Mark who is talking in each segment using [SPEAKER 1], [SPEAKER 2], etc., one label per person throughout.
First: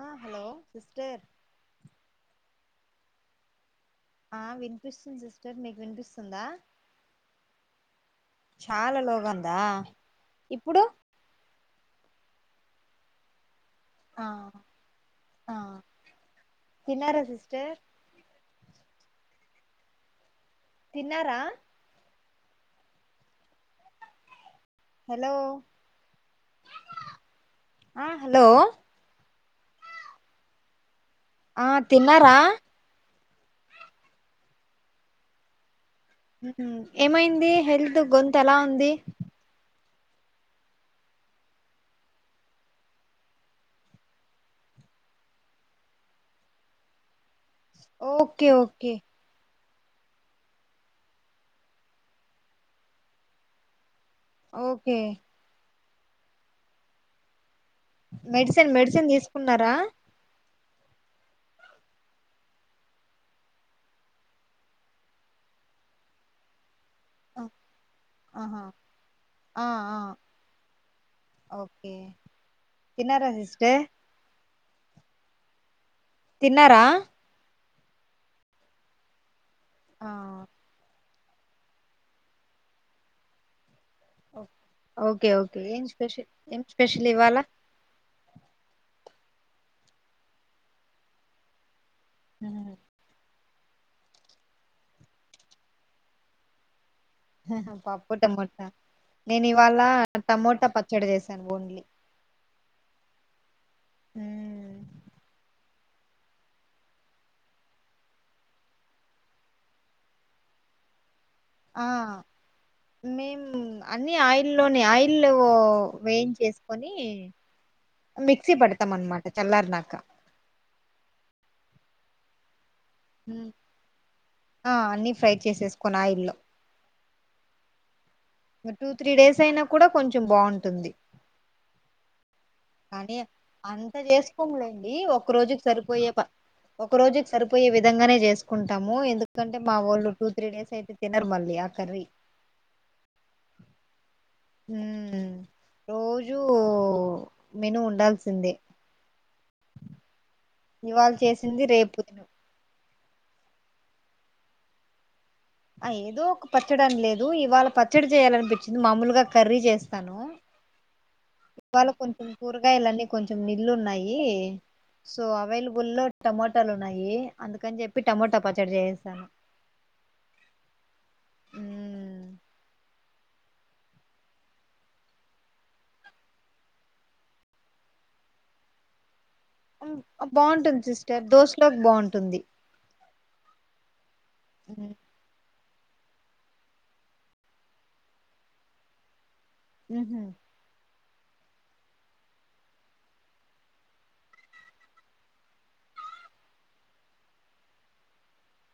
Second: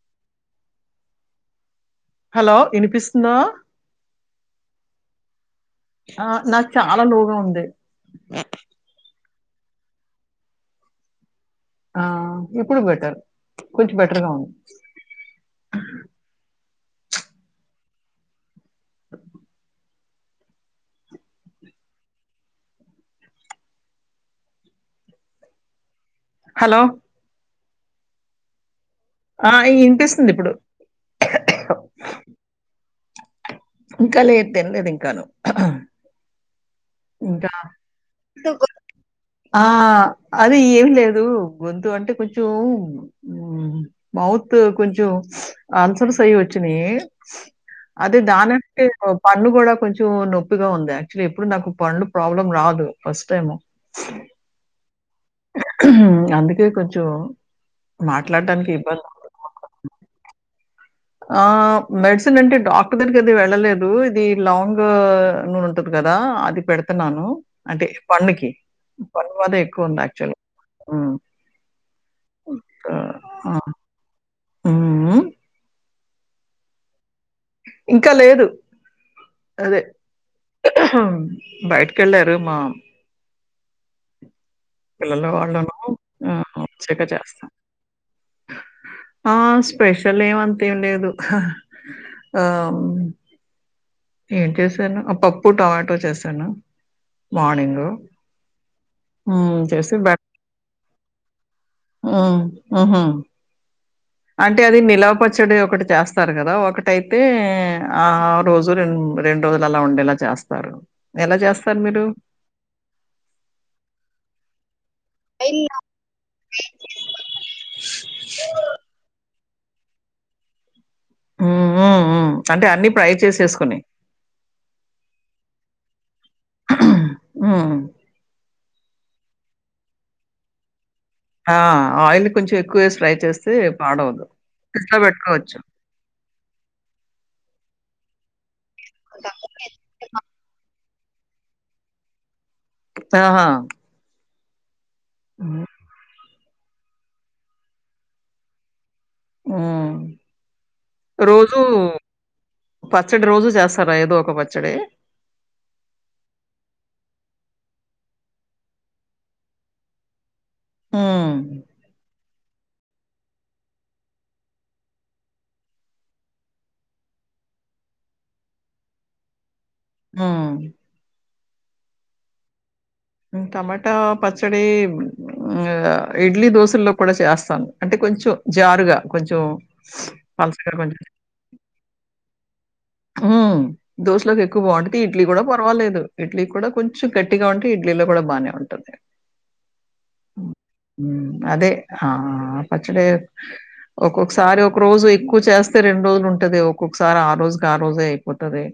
[SPEAKER 1] ఆ hello sister
[SPEAKER 2] hello వినిపిస్తుందా?
[SPEAKER 1] ఆ వినిపిస్తుంది. సిస్టర్ మీకు
[SPEAKER 2] ఆ,
[SPEAKER 1] వినిపిస్తుందా?
[SPEAKER 2] నాకు చాలా లోగా ఉంది
[SPEAKER 1] చాలా లోగ్ ఉందా ఇప్పుడు
[SPEAKER 2] ఆ ఇప్పుడు బెటర్ కొంచెం
[SPEAKER 1] ఆ
[SPEAKER 2] బెటర్గా ఉంది.
[SPEAKER 1] ఆ తిన్నారా సిస్టర్? తిన్నారా హలో
[SPEAKER 2] హలో
[SPEAKER 1] ఆ హలో
[SPEAKER 2] ఆ ఈ ఇనిపిస్తుంది ఇప్పుడు.
[SPEAKER 1] ఆ తిన్నారా?
[SPEAKER 2] ఇంకాలే తిన్లేదు ఇంకాను అహ్హ్
[SPEAKER 1] హు ఏమైంది హెల్త్ గొంతు అలా ఉంది?
[SPEAKER 2] ఆ అది ఏమి లేదు గొంతు అంటే కొంచెం ఉ మౌత్ కొంచెం ఆన్సర్స్ అవి వచ్చియి అదే
[SPEAKER 1] ఓకే
[SPEAKER 2] దానింటే
[SPEAKER 1] ఓకే
[SPEAKER 2] పన్ను కూడా కొంచెం నొప్పిగా ఉంది యాక్చువల్లీ ఎప్పుడు నాకు పండ్లు ప్రాబ్లం రాదు ఫస్ట్ టైం
[SPEAKER 1] ఓకే
[SPEAKER 2] అందుకే కొంచెం
[SPEAKER 1] మెడిసిన్
[SPEAKER 2] మాట్లాడటానికి ఇబ్బంది
[SPEAKER 1] మెడిసిన్ తీసుకున్నారా
[SPEAKER 2] అవుతుంది ఆ మెడిసిన్ అంటే డాక్టర్ దగ్గరికి అయితే వెళ్ళలేదు ఇది లాంగ్ నూనె ఉంటది క దా అదిపెడుత చెస్తున్నాను అంటే పనుకి
[SPEAKER 1] ఆహా
[SPEAKER 2] పం వల్ల
[SPEAKER 1] ఆ
[SPEAKER 2] ఎక్కువ ఉంది అక్చువల్గా
[SPEAKER 1] తిన్నార సిస్టర్
[SPEAKER 2] ఉమ్
[SPEAKER 1] తిన్నారా
[SPEAKER 2] ఇంకా లేదు అదే
[SPEAKER 1] ఆ
[SPEAKER 2] బయటకెళ్లారు మా పిల్లలు
[SPEAKER 1] ఓకే ఓకే
[SPEAKER 2] వాళ్ళను
[SPEAKER 1] ఏం స్పెషల్ ఏం
[SPEAKER 2] వచ్చక
[SPEAKER 1] స్పెషల్ ఇవాళ
[SPEAKER 2] చేస్తా ఆ స్పెషల్ ఏమంతేం లేదు ఆ
[SPEAKER 1] ఉమ్
[SPEAKER 2] ఏం చేశాను ఆ పప్పు టమాటో చేసాను
[SPEAKER 1] పప్పు టమోటా నేను
[SPEAKER 2] హ్మ్.
[SPEAKER 1] ఇవాళ టమోటా పచ్చడి చేసాను
[SPEAKER 2] ఆ ఆహా అంటే
[SPEAKER 1] మ్మ్.
[SPEAKER 2] అది నిలవపచ్చడి ఒకటి చేస్తారు కదా ఒకటైతే ఆ రోజు రెం రెండు రోజులు అలా ఉండేలా చేస్తారు ఎలా చేస్తారు
[SPEAKER 1] ఆ
[SPEAKER 2] మీరు?
[SPEAKER 1] మేము అన్ని ఆయిల్లోనె ఆయిల్ ఇల్లు వేయించేసుకొని మిక్సీ పెడతాం అన్నమాట తెల్లారినాక
[SPEAKER 2] ఉమ్ ఉమ్ ఉమ్ అంటే అన్ని
[SPEAKER 1] ఆ అన్ని ఫ్రై చేసేసుకొని ఆయిల్ల
[SPEAKER 2] ఉమ్
[SPEAKER 1] టూ త్రీ డేస్ అయినా కూడా కొంచెం బాగుంటుంది
[SPEAKER 2] ఆ అయిల్ కొంచెం ఎక్కువ వేసి ఫ్రై
[SPEAKER 1] కానీ
[SPEAKER 2] చేస్తే
[SPEAKER 1] అంత
[SPEAKER 2] పాడవదు
[SPEAKER 1] చేసుకోంలేండి
[SPEAKER 2] ఫ్రిడ్జ్లో
[SPEAKER 1] ఒక
[SPEAKER 2] పెట్టుకోవచ్చు
[SPEAKER 1] రోజుకి సరిపోయే ప ఒక రోజుకు సరిపోయే విధంగానే చేసుకుంటాము ఎందుకంటే మా వాళ్ళు టూ త్రీ డేస్ అయితే తినర్ మల్లి ఆ కర్రీ
[SPEAKER 2] ఆహా ఉమ్
[SPEAKER 1] రోజూ మెను ఉండాల్సిందే
[SPEAKER 2] ఆ
[SPEAKER 1] ఇవాళ చేసింది రేపు తను
[SPEAKER 2] పచ్చడి రోజూ చేస్తారా ఏదో ఒక పచ్చడి
[SPEAKER 1] ఆ ఏదో ఒక పచ్చడని లేదు ఇవాళ పచ్చడి చేయాలనిపించింది మామూలుగ కర్రీ చేస్తాను
[SPEAKER 2] హ్మ్.
[SPEAKER 1] ఇవాళ కొంచెం కూరగాయలన్నీ కొంచెం నిళ్లు ఉన్నయి సో అవైలబుల్ లో టమోటాలు ఉన్నాయి అందుకని చెప్పి టమోటా పచ్చడి చేసాను
[SPEAKER 2] ఆ టమాటా పచ్చడీ ఇడ్లీ దోశల్లో కూడా చేస్తాను అంటే కొంచెం జారుగా కొంచెం
[SPEAKER 1] ఉమ్
[SPEAKER 2] పల్సగ
[SPEAKER 1] బాగుంటుంది
[SPEAKER 2] కొంచం
[SPEAKER 1] సిస్టర్ దోశలోకి బాగుంటుంది
[SPEAKER 2] ఉ దోశలోకి ఎక్కువ బాగుంటది ఇడ్లీ కూడా పర్వాలేదు ఇడ్లీ కూడా కొంచెం గట్టిగా ఉంటే ఇడ్లీలో కూడా బానే ఉంటుంది
[SPEAKER 1] మ్మ్ మ్మ్
[SPEAKER 2] మ్మ్ అదే ఆ పచ్చడె ఒక్కొక్కసారి ఒక రోజు ఎక్కు చేస్తే రెండు రోజులు ఉంటది ఒక్కొక్కసారి ఆరోజ గరోజే అయిపోతుది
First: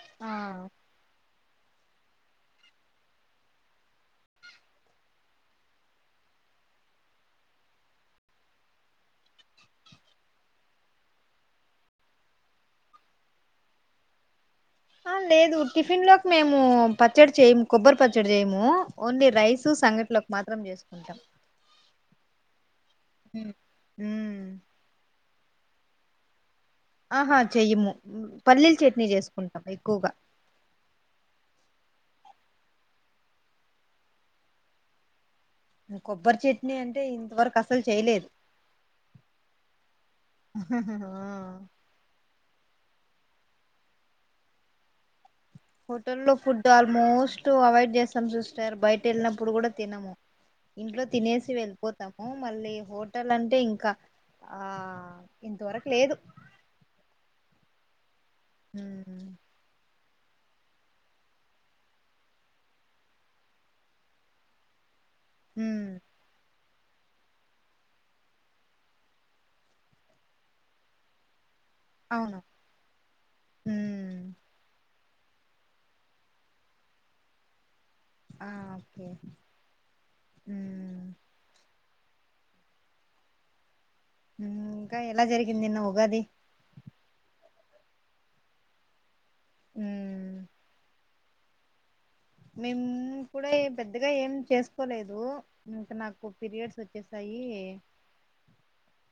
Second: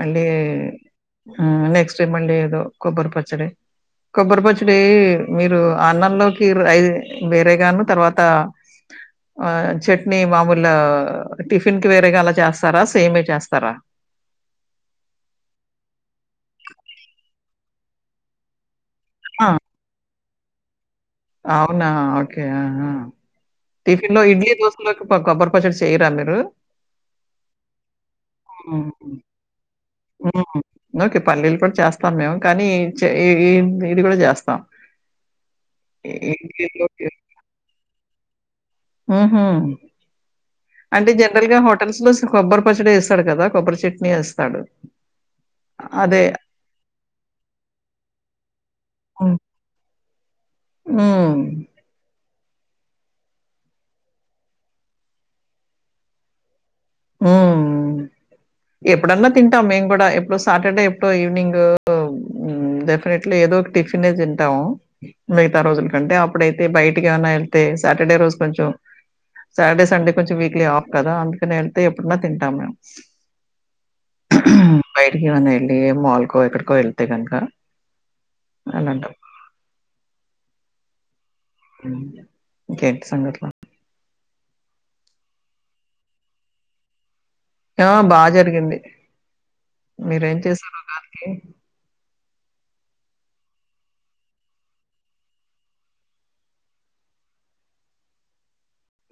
[SPEAKER 2] మళ్ళీ
[SPEAKER 1] ఆ
[SPEAKER 2] మ్మ్ నెక్స్టై మళ్ళీ ఎదో కొబ్బరి పచ్చడి కొబ్బరి పచ్చడీ మీరు అన్నంలోకి రై వేరేగాను తర్వాత ఆ చట్నీ మామూలా టిఫిన్కి వేరేగా అలా చేస్త స్తారా సేమే చేస్తారా
[SPEAKER 1] ఆ లేదు టిఫిన్ లోకి మేము పచ్చడి చేయము కొబ్బరి పచ్చడి జేము ఓన్లీ
[SPEAKER 2] ఆ!
[SPEAKER 1] రైస్ సంగట్లోకి మాత్రం జేస్కుంటాం
[SPEAKER 2] అవునా ఓకే టిఫిన్లో
[SPEAKER 1] ఉమ్
[SPEAKER 2] ఇడ్లీ డొస్కలోకి కో బ్బరి చేయరా మీరు
[SPEAKER 1] ఆహా చెయ్యము పల్లీల చేట్నీ
[SPEAKER 2] హ్మ్.
[SPEAKER 1] చేస్కుంటాము ఎక్కుగా
[SPEAKER 2] హ్మ్. ఓకే పల్లీలు పొడ్ చేస్తాం మేము కానీ చ ఎ ఏం ఇది గుడా చేస్తాం ఈ-
[SPEAKER 1] కొబ్బరి చట్నీ అంటే
[SPEAKER 2] ఇడ్లీలోకి
[SPEAKER 1] ఇంతవర్క్ అస్సల్ చేలేదు
[SPEAKER 2] ఉహ్మ్ అంటే జనరాల్గా హోటల్స్ లో కొబ్బరి పచ్చడి ఏస్తాడు కదా కొబ్బరి చట్నీ ఏస్తాడు
[SPEAKER 1] హోటల్ లో ఫుడ్ ఆల్మోస్ట్ అవాయిడ్ జేస్తాం సిస్టర్ బయట
[SPEAKER 2] హ్మ్.
[SPEAKER 1] ఏళ్ళినప్పుడు గూడా తినము ఇంట్లో
[SPEAKER 2] హ్మ్.
[SPEAKER 1] తినేసి వెళ్ళిపోతాం మళ్ళీ హోటల్ అంటే ఇంకా ఆ ఇంతవర్కి లేదు
[SPEAKER 2] మ్మ్
[SPEAKER 1] ఉమ్
[SPEAKER 2] ఎప్పుడన్నా తింటాం మేము గూడా ఏప్పుడు సాటర్డే ఎప్పుడో ఈవినింగు డెఫినెట్లీ ఏదో ఒక టిఫినే తింటాము మిగతా
[SPEAKER 1] ఉమ్
[SPEAKER 2] రోజులకంటే అప్పుడైతే బైటికేవాన్నా ఏళ్తే సాటర్డే రోజు కొంచం సాటర్డే సండే కొంచెం వీక్లీ ఆఫ్ కదా అ కేన్ళ్తే ఎప్పుడన్నా తింటామ్ మేం
[SPEAKER 1] మ్మ్
[SPEAKER 2] బయటకేవన్నా ఏళ్ళి మాల్కో ఎక్కడికో వెళ్తే గనకా
[SPEAKER 1] ఆ ఓకే మ్మ్
[SPEAKER 2] మ్మ్ ఇంకేంటి సంఘటలా
[SPEAKER 1] మ్మ్ ఇంకా ఎలా జరిగింది నిన్న ఉగాది
[SPEAKER 2] ఆ బా జరిగింది మీరేం చేశారు ఉగాదికి
[SPEAKER 1] మేమ్ కూడా ఏం పెద్దగా ఏం చేస్కోలేదు ఇంకా నాకు పీరియడ్స్ ఓచ్చేసాయి ఏ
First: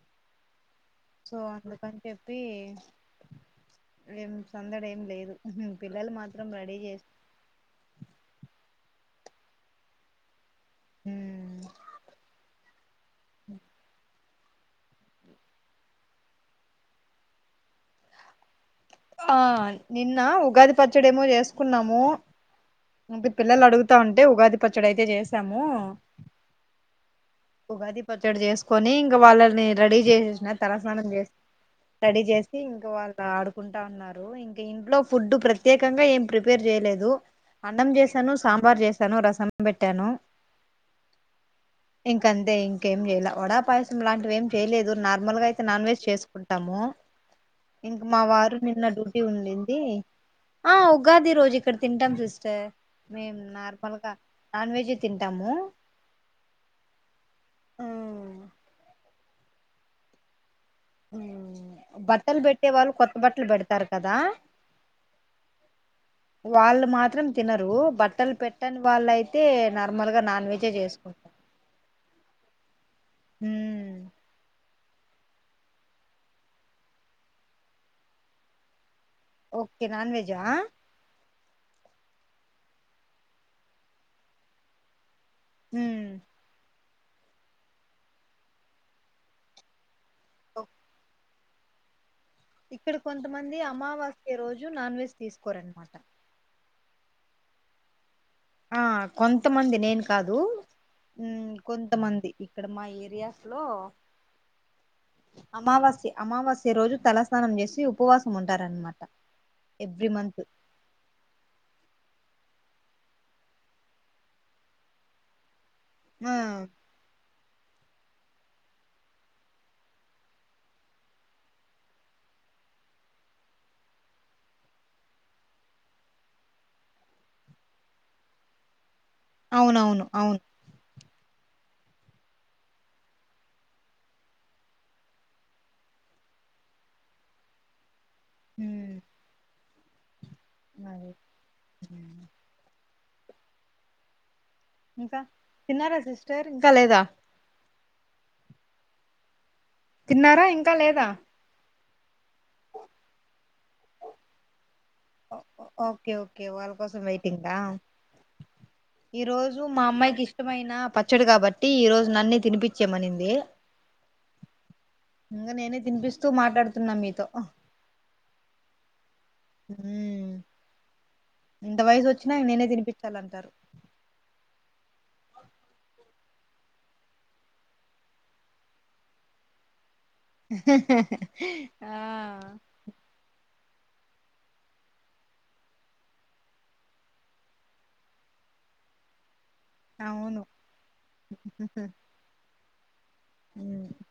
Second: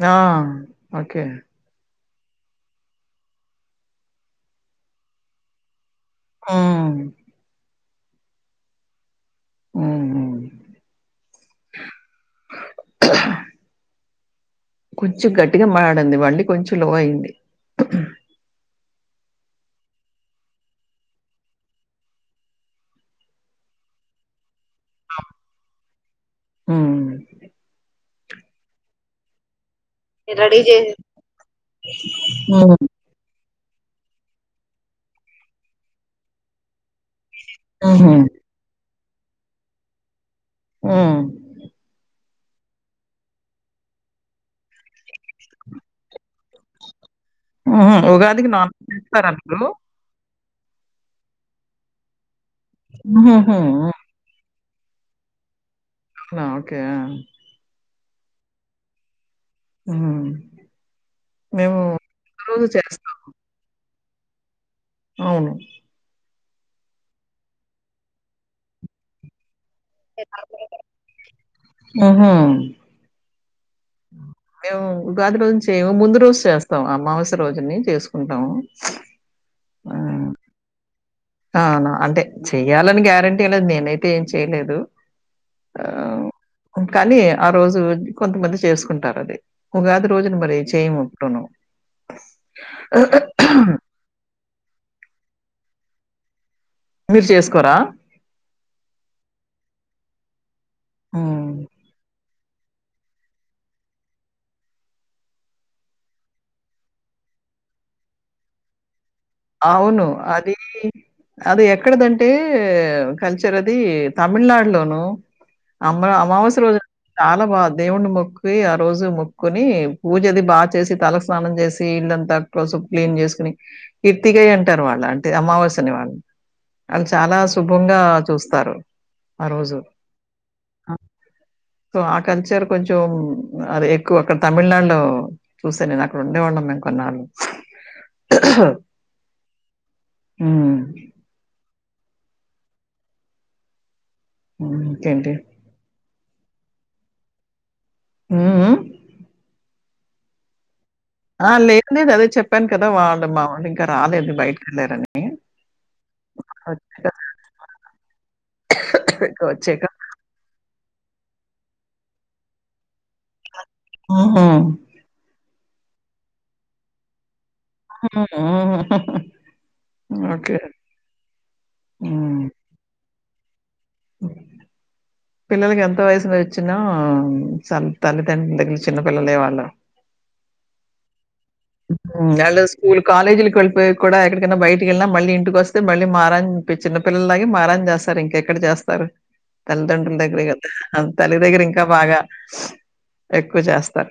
[SPEAKER 2] ఆ ఓకే.
[SPEAKER 1] సో అందుకని చెప్పి ఏం సందడేం లేదు పిల్లలు మాత్రం రెడీ
[SPEAKER 2] హ్మ్.
[SPEAKER 1] జేస్త
[SPEAKER 2] మ్మ్ మ్మ్
[SPEAKER 1] ఉమ్మ్
[SPEAKER 2] కొంచెం గట్టిగా మాటాడండి మళ్ళీ కొంచెం లో అయింది
[SPEAKER 1] ఆ నిన్న ఉగాది పచ్చడేమో జేస్కున్నాము ఇంక పిల్లలు అడుగుతా ఉంటే ఉగాది పచ్చడయితే జేసాము
[SPEAKER 2] మ్మ్
[SPEAKER 1] ఉగాది పచ్చడి జేస్కొని ఇంక వాళ్ళని రడీ జేసేసిన తలస్నానం జేసి రెడీ జేసి
[SPEAKER 2] హ్మ్.
[SPEAKER 1] ఇంక వాళ్ళు ఆడు కుంటా ఉన్నారు ఇంక ఇంట్లో ఫుడ్డు ప్రత్యేకంగా ఏం ప్రిపేర్ జేలేదు. అన్నం
[SPEAKER 2] హుహు.
[SPEAKER 1] జేసాను సాంబార్ జేసాను రసం పెట్టాను.
[SPEAKER 2] ఊమ్మ్.
[SPEAKER 1] ఇంకంతే ఇంకేం జేలే వడా పాయసంలాంటివి ఏం చేయలేదు నార్మల్ గా అయితే నాన్ వెజ్ చేస్కుంటాము.
[SPEAKER 2] హుహు.
[SPEAKER 1] ఇంక్ మా
[SPEAKER 2] ఉగాదికి
[SPEAKER 1] వారు
[SPEAKER 2] నాన్
[SPEAKER 1] నిన్న
[SPEAKER 2] వెజ్
[SPEAKER 1] డుటీ
[SPEAKER 2] చేస్తారా మీరు?
[SPEAKER 1] ఉండింది. ఆ ఉగాది రోజు ఇక్కడ తింటాం సిస్టర్ మేం
[SPEAKER 2] హుహుహు.
[SPEAKER 1] నార్మల్గా నాన్వెజే తింటాము
[SPEAKER 2] అవునా ఓకే ఉమ్
[SPEAKER 1] బట్టలు బెట్టే వాళ్ళు
[SPEAKER 2] చేస్తాం.
[SPEAKER 1] కొత్త బట్టలు బెడ్తారు కదా
[SPEAKER 2] అవును.
[SPEAKER 1] వాళ్ళు మాత్రం తినరు బట్టలు పెట్టని వాళ్ళైతే. నార్మల్ గా నాన్ వెజే జేసుకుంటం.
[SPEAKER 2] ఆహా.
[SPEAKER 1] ఉమ్.
[SPEAKER 2] మేం ఉగాది రోజు చేయము ముందు రోజు చేస్తాము అమావాస్య రోజాని చేసుకుంటాము.
[SPEAKER 1] ఓకే నాన్ వెెజా.
[SPEAKER 2] ఆహ్ నా అంటే చెయ్యాలని గ్యారెంటీంలే నేనైతే ఏం చెయలేదు.
[SPEAKER 1] ఉమ్.
[SPEAKER 2] కాని ఆ రోజు కొంతమంది చేసుకుంటారు అది ఉగాది రోజున మరి చేయము. టునో.
[SPEAKER 1] ఇక్కడ కొంతమంది అమావాస్య రోజు నాన్ వెజ్ తీస్కోరన్నమాట.
[SPEAKER 2] మీరు చేస్కోరా.
[SPEAKER 1] ఆహ్ కొంతమంది నేను కాదు
[SPEAKER 2] హ్మ్.
[SPEAKER 1] ఉమ్ కొంతమంది. ఇక్కడ మా ఏరియాస్ లో. అమావాస్య అమావాస్య రోజు తలస్నానం జేశి ఉపవాసం ఉంటరన్మాట.
[SPEAKER 2] అవును అది అది ఎక్కడిదంటే. కల్చర్ అది తమిళనాడులోనూ. అమ
[SPEAKER 1] ఆ
[SPEAKER 2] అమావాస్య రోజు చాలా బాగుం. దేవున్నీ మొక్కి ఆ రోజు మొక్కుని పూజది బాగా చేసి తల స్నానం జేసి ఇల్లంతా తోస్. క్లీన్ జెస్కోని ఎత్తిగయి అంటారు వాళ్ళ అంటే అమావాస్యని వాళ్ళు. ఆల్ చాలా శుభంగా చూస్తారు. ఆ రోజు.
[SPEAKER 1] అవునవును అవును.
[SPEAKER 2] ఆ! సో ఆ కల్చర్ కొంచెం అది ఎక్కువ అక్కడ తమిళనాడులో చూసా నేనక్కడ ఉండేవాళ్ళం. ఉన్నాం కొన్నాలు.
[SPEAKER 1] ఉమ్.
[SPEAKER 2] ఉమ్.
[SPEAKER 1] అదే ఉమ్,
[SPEAKER 2] హ్మ్.
[SPEAKER 1] ఇంకా
[SPEAKER 2] ఇంకేంటి?
[SPEAKER 1] తిన్నారా సిస్టర్ ఇంక లేదా.
[SPEAKER 2] ఉమ్ ఉమ్మ్.
[SPEAKER 1] తిన్నారా ఇంక లేదా.
[SPEAKER 2] లేదు లేదు అదే చెప్పాను కదా వాళ్ళు మావొలింకా రాలేదు బైటక్.
[SPEAKER 1] ఓకే ఓకే వాళ్ళ కోసం
[SPEAKER 2] వచ్చాక
[SPEAKER 1] వెయిటింగా. ఈ
[SPEAKER 2] ఇంకా
[SPEAKER 1] రోజు మా
[SPEAKER 2] వచ్చాక
[SPEAKER 1] అమ్మాయికి ఇష్టమైన పచ్. పచ్చడి కాబట్టి ఈ రోజు నన్నే తినిపిచ్చేమనింది.
[SPEAKER 2] హుహు.
[SPEAKER 1] ఇగ నేనే తినిపిస్తూ మాట్లాడుతున్నా మీతో.
[SPEAKER 2] ఆహ్ ఆహ్ హా హా.
[SPEAKER 1] ఉమ్ ఇంత వయసోచ్చినా
[SPEAKER 2] హ్మ్.
[SPEAKER 1] నేనే తినిపిచ్చాలంటారు.
[SPEAKER 2] పిల్లలకెంత వయసులిచ్చినా సర్ తల్లిదండ్రుల దగ్గర చిన్న పిల్లలే వాళ్ళు.
[SPEAKER 1] ఆహాహా.
[SPEAKER 2] ఉమ్ వాళ్లు స్కూల్ కాలేజూలకు వెళ్తూ. పోయేక్ కూడా ఎక్కడికైనా బైటికెలిన మళ్ళీ ఇంటికొస్తే మళ్ళీ మారం పి చిన్న పిల్లాలాగే మారంజేస్తారు ఇంకెక్కడ చేత్ స్తరు తల్లిదండ్రుల
[SPEAKER 1] అవును
[SPEAKER 2] దగ్గర్కి తల్లి దగ్గర ఇంకా బాగా ఎక్కువ చేస్తారు.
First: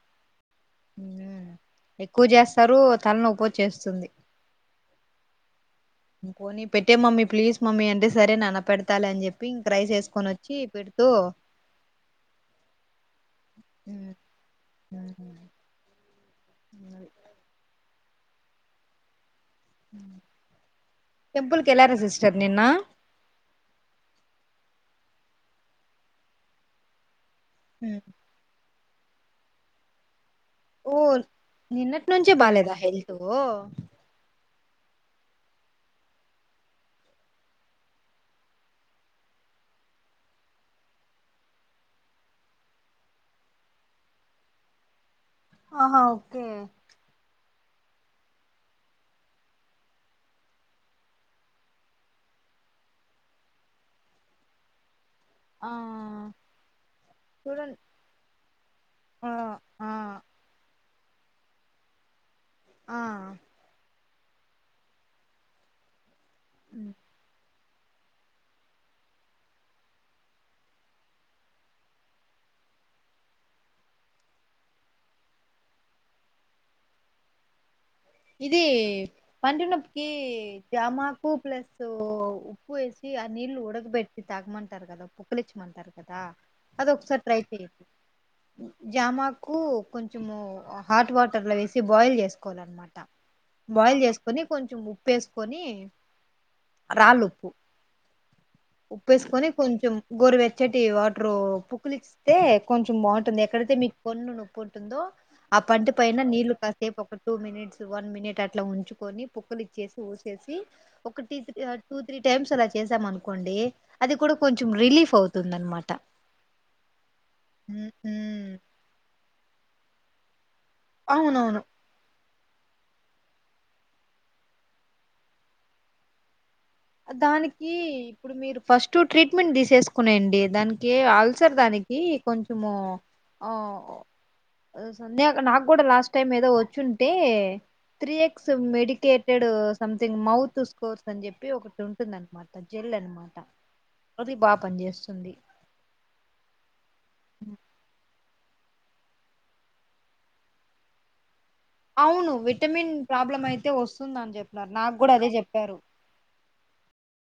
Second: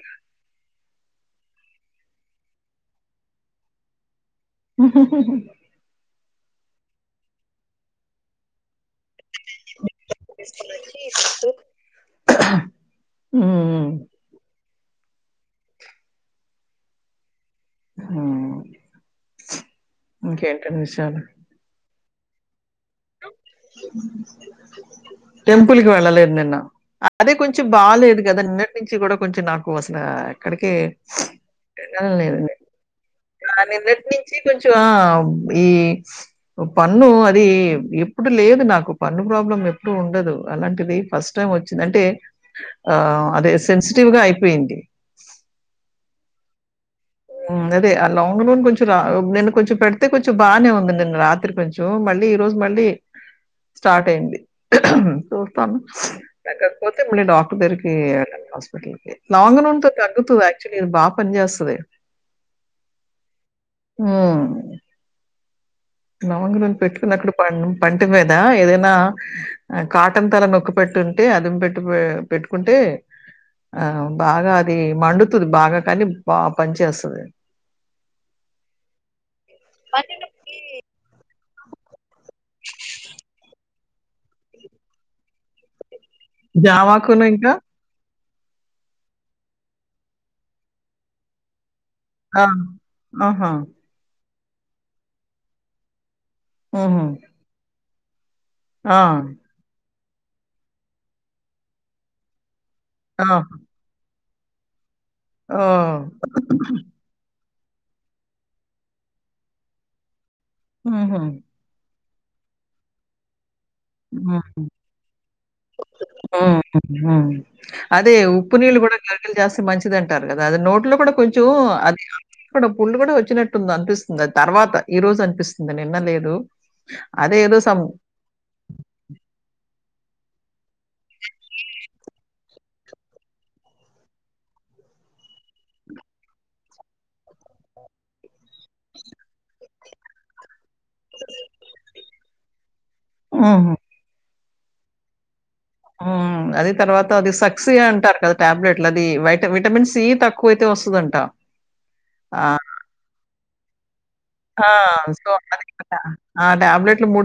[SPEAKER 1] ఎక్కువ జెస్ తరు తలనోప్పోచ్చేస్తుంది
[SPEAKER 2] ఉమ్మ్.
[SPEAKER 1] పోనీ పెట్టే మమ్మీ ప్లీజ్ మమ్మీ అంటే సరే నాన్న పెడతాలే అని చెప్పి. ప్పి రైస్ వేసుకొని వచ్చి పెడుతూ.
[SPEAKER 2] ఉమ్.
[SPEAKER 1] ఉమ్,
[SPEAKER 2] మ్
[SPEAKER 1] టెంపుల్ కెల్లారా సిస్టర్ నిన్న
[SPEAKER 2] టెంపుల్కి వెళ్ళలేదు నిన్న అదే కొంచెం బాలేదు కదా నిన్నటి నుంచి కూడా కొంచెం నాకు అస్లా ఎక్కడికి
[SPEAKER 1] ఓ నిన్నటి నుంచే
[SPEAKER 2] లేదండి
[SPEAKER 1] బాలేదా హెల్త్
[SPEAKER 2] ఆ నిన్నటి నుంచి కొంచం ఆ ఈ పన్ను అది ఎప్పుడు లేదు నాకు పన్ను ప్ర ప్రాబ్లం ఎప్పుడు ఉండదు అలాంటిది ఫస్ట్ టై వచ్చిందింటే అదే ఆ సెన్సిటివ్ గా అ పోయింది
[SPEAKER 1] ఆహా ఓకే
[SPEAKER 2] మ్ అదే ఆ లాంగ్ రోన్ కొంచెం రా నేను కొంచెం పెడితే కొంచెం బానే ఉంది నిన్న రాత్రి కొంచెం మళ్ళీ ఈ రోజు మళ్ళీ స్టార్ట్ అయింది
[SPEAKER 1] ఆ
[SPEAKER 2] చూస్తాను తగ్గకపోతే మళ్ళీ డాక్టర్
[SPEAKER 1] చూడండి
[SPEAKER 2] దగరికి ఎల్లాలి హాస్పల్కి
[SPEAKER 1] ఆ
[SPEAKER 2] లవంగ నూనె
[SPEAKER 1] ఆ
[SPEAKER 2] తో తగ్గుదు యాక్చువలీ అది బా పనిజేస్తది
[SPEAKER 1] ఆ
[SPEAKER 2] మ్ లవంగం నునే పెట్టుకుని అక్కడ పన్ను పంటి మీద ఏదైనా కాటన్ తల నొక్కు పెట్టుంటే అదిం పెట్టి పెట్టుకుంటే టే ఆ బాగా అది మండుతుంది బాగా కానీ బా పని చేస్తది
[SPEAKER 1] ఇది పంటి నొప్పికి జమాకు ప్లస్ ఉప్పు వేసి ఆ నీళ్ళు ఉడకబెట్టి తాగమంటారు కదా పొక్కలిచ్చమంటారు కద్
[SPEAKER 2] జామాకును ఇంకా
[SPEAKER 1] జామాకు కొంచము హాట్ వాటర్ లో వేసి బాయిల్
[SPEAKER 2] ఆ,
[SPEAKER 1] చేసుకోవాలన్నమాట్
[SPEAKER 2] ఆహా
[SPEAKER 1] వేసుకొని కొంచెం ఉప్పేసుకొని
[SPEAKER 2] ఉహు,
[SPEAKER 1] రాళ్ళుప్పు
[SPEAKER 2] ఆ,
[SPEAKER 1] ఉప్పుేసుకొని కొంచెం గోరువెచ్చటి వాటరు పుకులిస్తే కొంచెం
[SPEAKER 2] ఆ,
[SPEAKER 1] బాగుంటుంది ఎక్కడైతే మీకు పన్ను నొప్పు ఉంటుందో ఆ
[SPEAKER 2] ఓ,
[SPEAKER 1] పంటి పైన నీళ్లు కాసేపు ఒక టూ మినిట్ వన్ మినిట్ అట్లా ఉంచుకొని పొక్కులు ఇచ్చేసి ఊసేసి ఒక
[SPEAKER 2] ఉహు,
[SPEAKER 1] టీత్ టూ త్రీ టైమ్స్ అలా చేసాం అనుకోండి అది కూడా కొంచెం రిలీఫ్ అవుతుంది అన్మాట
[SPEAKER 2] మ్ హు హు అదే ఉప్పు నీళ్ళు కూడా కరకలు జాస్తె మంచిదం అంటారు కదా అది నోట్లో కూడా కొంచెం
[SPEAKER 1] అవునవును
[SPEAKER 2] అది అ ఇక్కడ పుండు కూడా వచ్చినట్టుంది అనిపిస్తుంది అది తర్వాత ఈ రోజు అనిపిస్తుంది నిన్నలేదు
[SPEAKER 1] దానికి ఇప్పుడు మీరు ఫస్ట్ ట్రీట్మెంట్ తీసేసుకునేయండి దాన్ కి అల్సర్ దానికి కొంచము మ్ సంధ్య నాకు కూడా లాస్ట్ టైం ఏదో వచ్చుంటే three X medicated something mouth course అని చెప్పి ఒకటి ఉంటుందనమాట జల్
[SPEAKER 2] మ్ హు
[SPEAKER 1] అది బా పనిచేస్తుంది
[SPEAKER 2] అది తర్వాత అది సక్సియ అంటారు కద్ టాబ్లెట్లు అది వైట విటమిన్ సి తక్కువైతే వస్తదంట
[SPEAKER 1] అవును
[SPEAKER 2] ఆ!
[SPEAKER 1] విటమిన్ ప్రాబ్లమ్ అయితే ఒస్
[SPEAKER 2] ఆ సో అలా అన్నమాట ఆ ట్యాబ్లెట్లు మూడు